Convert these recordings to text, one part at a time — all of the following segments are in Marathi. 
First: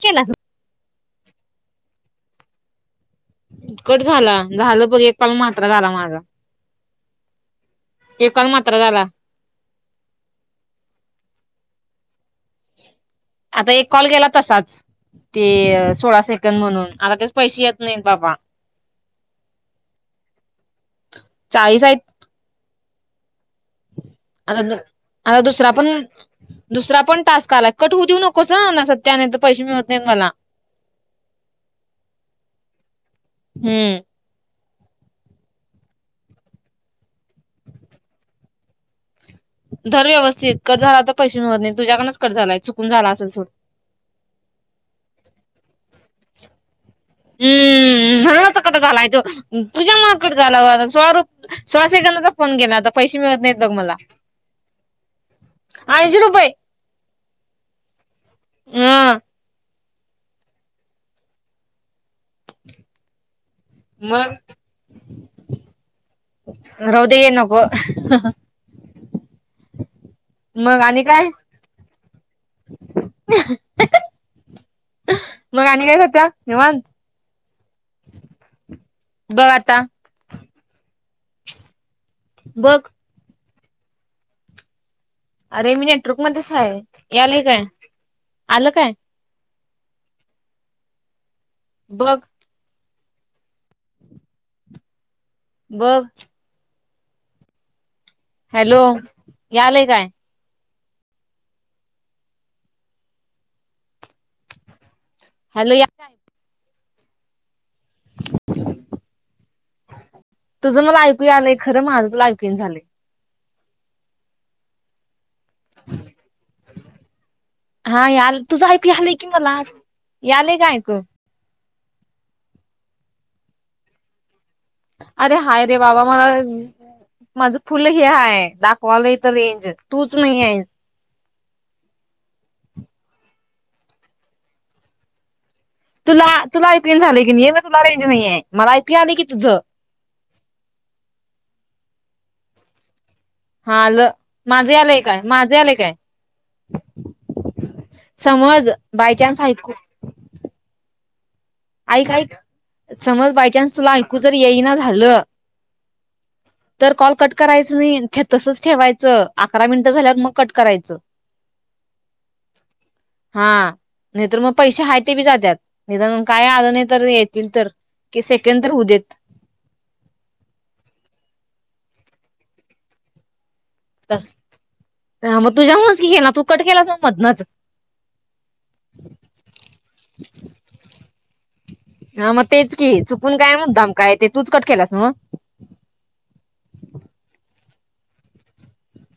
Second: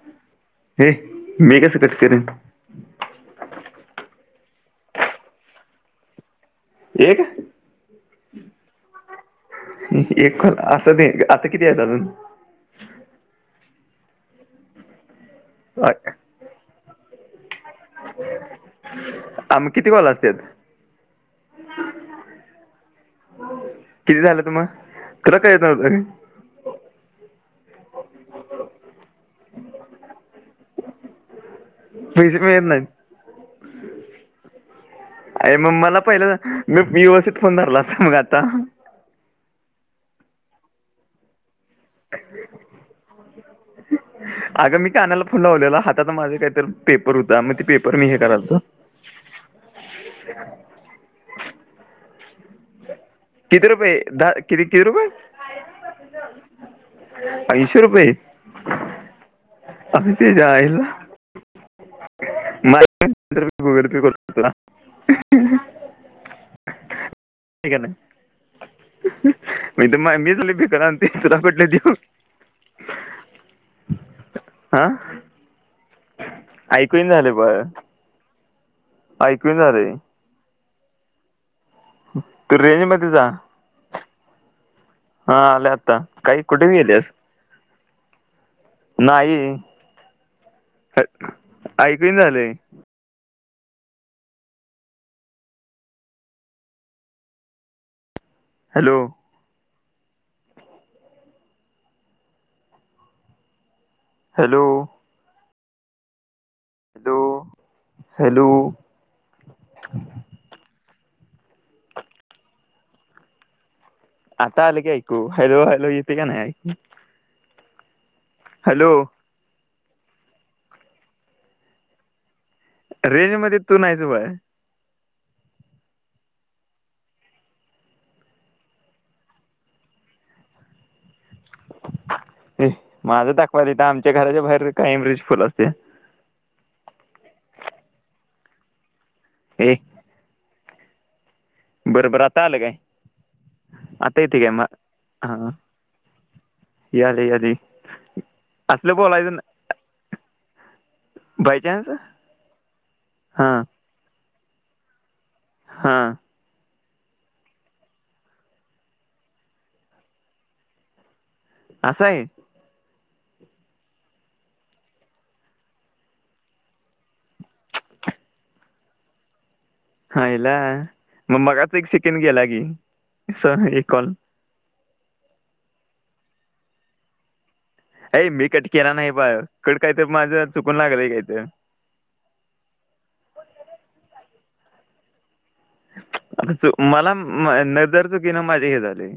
केलास ए मी कसं कट करेन उटकट झाला झालं बघ एक पाल मात्रा झाला माझा एक एक कॉल मात्र झाला का एकण असं ते आता किती आहे अजून आता एक कॉल गेला तसाच ते सोळा अ- सेकंड म्हणून आता ते पैसे येत नाहीत बाबा आ मग किती वाल असत चाळीस आहेत तुला आता काय येत नव्हतं काय? दुसरा पण टास्क कटू देऊ नकोस ना ना सत्याने तर पैसे मिळवते मला पैसे पण येत नाहीत हम्म अ मग मला पहिलं मी युवसीत फोन धरला असता मग आता धर्म व्यवस्थित कट झाला तर पैसे पण मिळत नाहीत तुझ्याकडूनच कट झालाय चुकून कट झाला असेल जाऊ दे सोड अगं मी कानाला फोन लावलेला हातात माझे काहीतरी पेपर होता मग ते पेपर मी हे तुझ्यामुळे करायचो गोड झाला आहे तो म्हणूनच कट झाला तो स्वरूप सोळा सेकंदांचा फोन गेला आता. पैसे मिळत नाहीत किती बघ मला रुपये दहा, किती किती रुपये. ऐंशी रुपये ऐंशी रुपये. ह अ ते च्यायला. मला गुगल पे मग करतो तुला. राहू दे नको. ठीक आहे मी त मीच लई मग भिकारी अण आणि काय तुला कुठले देवू. आ. त्या निवांत. निवांत. बघ ऐकून आता झालंय. तू बघ रेंज मध्ये जा. हा आली अरे मी आता नेटवर्क काई मध्येच कुठे आहे गेलेस यालय काय आलं काय अन आई. बघ ऐकूयेन झालंय. बघ. हॅलो हे आलय काय? हॅलो. Hello hello hello. तूझ आलंय खरं माझं तूला ऐकुययना झालंय. आता आलं की ऐकू. हॅलो हॅलो येते का नाही ऐकू. हा याल तुझं ऐकू हॅलो यालय कि मला यालय की ऐकू. रेंज मध्ये तू नाहीच बाय. अरे हाय रे बाबा मला माझं फुल हे हाये दाखवायला ईथ रेंज तूच नाहीये. हे माझं दाखवायला ईथ आमच्या घराबाहेर कायम रेंज फुल असते. तुला तुला ऐकू येईना झाल की नही ईने तुला रेंज नही ये मला ऐकू आल की तुझ. ए बरबर आता आलं काय? हा आल आता येते काय मा माझे आलेय काय हां माझे आलेय काय? याले याले समज असलं बोलायचं बायचान्स ना आयकू बाय चान्स आईक आईक समज बायचान्स तुला ऐकू जर येईना झालं. हा. तर कॉल कट करायचं नाही तसच ठेवायचं अकरा मिनिटं झाल्यावर मग कट करायचं. असय. हा नाहीतर म पैसे हाहे ते बी जातात नीदानुन काय आल नाही तर येतील तर तीस सेकंड तर होदेत. हायला मग मगाच एक सेकंड गेला की स एक कॉल. ह मग तुझ्यामुळेच की गेला तू कट केलास म मधनच. अय मी कट केला नाही बा कट काहीतरी माझं चुकून लागल्या गेल. ह म तेच की चुकुन काय मुद्दाम काय ते तूचकट केलास म. मला नदर चुकीन माझे हे झाले.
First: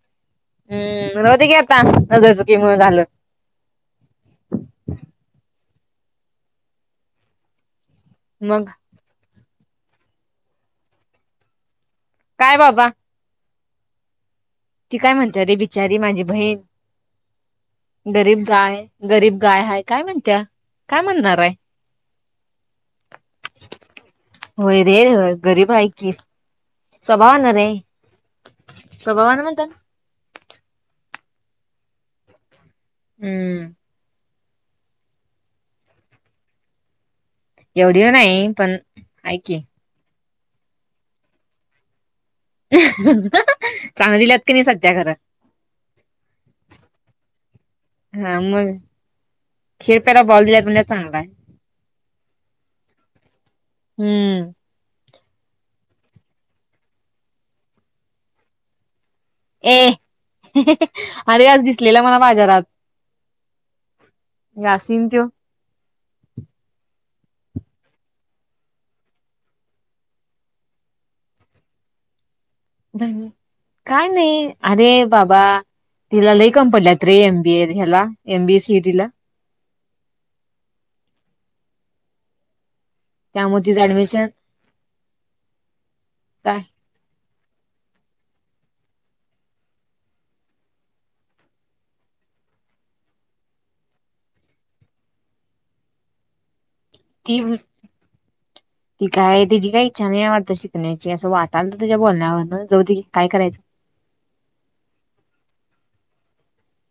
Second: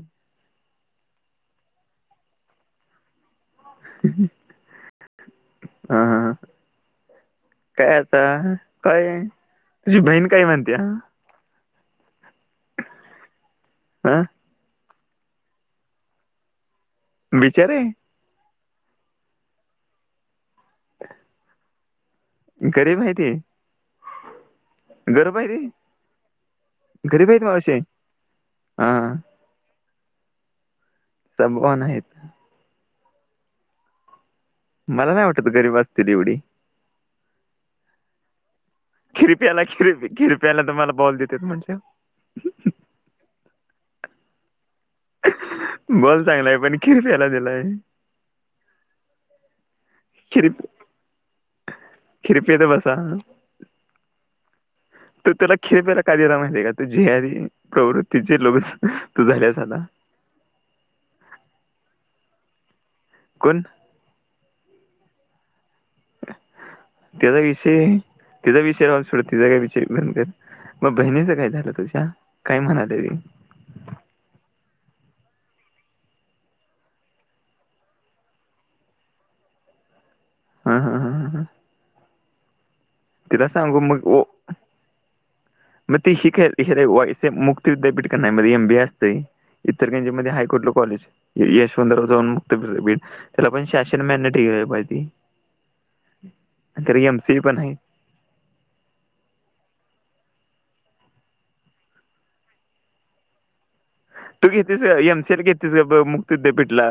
हम्म राहुदे की आता नजर चुकी मुळ झालं. हा हा ह. काय आता मग काय तुझी बहीण काय म्हणते या. काय बाबा. आं. ती काय म्हणते अरे बिचारी माझी बहीण विचार आहे गरीब गाय. गरीब गाय हाय काय म्हणत्या काय म्हणारय. गरीब आहे ती होय रे होय आहे ती गरीब हाय की. गरीब आहेत स्वभावान रे मावशे हा स्वभावान म्हणत. सभवना आहेत. हम्म. मला नाही वाटत गरीब असतील एवढी. एवढी नाही पण. आहे की खिरप्याला खिरपी खिरप्याला तुम्हाला बॉल देतेेत म्हटल्यावर. चांगलंत [unintelligible] क नाही सध्या खरं बोल चांगलाय पण किरप्याला दिलाय. खिरप्याला बॉल खिरप दिला म्हणजे चांगलाय. खिरपेत बसा. हम्म तो त्याला खेळप्यायला कायदला माहिती आहे का तू जे [unintelligible] प्रवृत्तीचे लोक झाल्यास ए आता हं हं अरे आज दिसलेला मला बाजारात. कोण. यासिन तो. त्याचा विषय तचा विषय रावा सोड तिचा काय विषयंत [unintelligible] मग बहिणीचं काय झालं तुझ्या. काय म्हणाले ती भनी काय नाही. अरे बाबा तिला लई कम पडल्यात रे एमबीए ह्याला एमबीएसीटीला. हम् हम हम ह. तिला त्यामुळे सांगू तिचं मग ओ. ऍडमिशन म त काय शे मुक्तीट नाही म्या असत [unintelligible] इतर त्यां म हायकोर्ट ल कॉलेज यशवंतराव जाऊन मुक्त बीड त्याला पण शासशन मन ठे पाहिती [unintelligible] त [inaudible] ती ती काय तिची काय. छान आवडतं शिकण्याची असं वाटाल तर त्याच्या बोलण्यावर जव की, काय करायचं. तू घेततीस एमसल घेततीस ग मुक्त विद्यापीठला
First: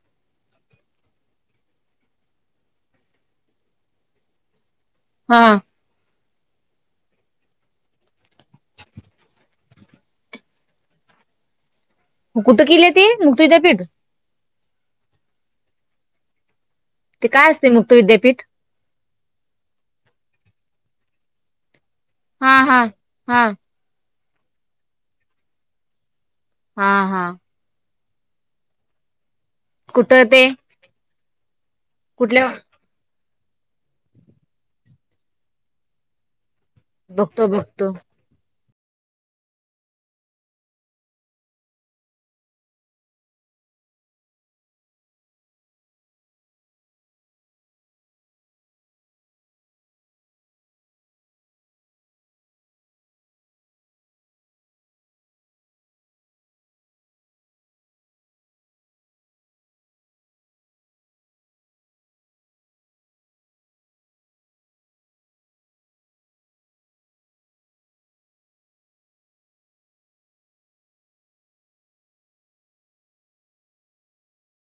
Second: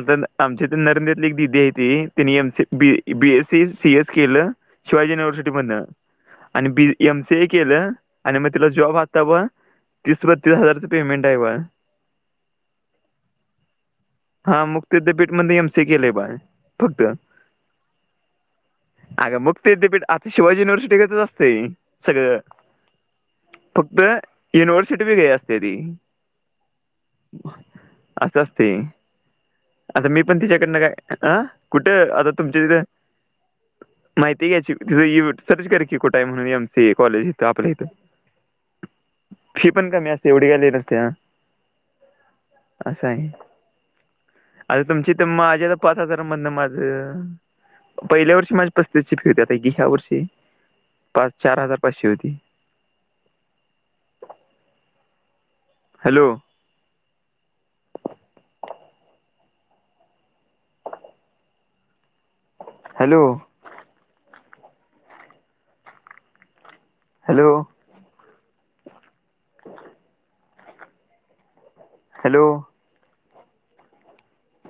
आता आमच्या तर नरेंद्रले एक दि त्यांनी [unintelligible] बीएसी सी एस केलं शिवाजी युनिव्हर्सिटी हा मध आणि बी एम सी ए केलं आणि मग तिला जॉब आत्ता ब तीस बत्तीस हजारच पेमेंट आहे बा. कुठं केले ते मुक्त विद्या पीठ. हा मुक्त युद्धपीठ म एम स केेले बा. फक्त ते काय असते मुक्त विद्यापीठ अग मुक्त विद्यापीठ आता शिवाजी युनिव्हर्सिटीच अस त सगळं हा हा हा फक्त युनिव्हर्सिटी वेगळी असत्या ती. हा हा. असं असते आता मी कुठं पण ते तिच्याकडनं काय अं कुठे आता कुठल्या तुमच्या तिथे. माहिती घ्यायची तिथं य सर्च करा की कुठाय म्हणूनम यम कॉलेज इथ बघतो आपल्या इथं बघतो. फी पण कमी असते एवढी काय लय नसत्या. असं आहे. आर तुमची ते माझ्याता पाच हजार मदन माझं. पहिल्या वर्षी माझ्या पस्तीस ची फि होते आत्ता की ह्या वर्षी. पाच चार हजार पाचश होईल. ह [inaudible] हॅलो. हॅलो. हॅलो. ह [inaudible] हॅलो.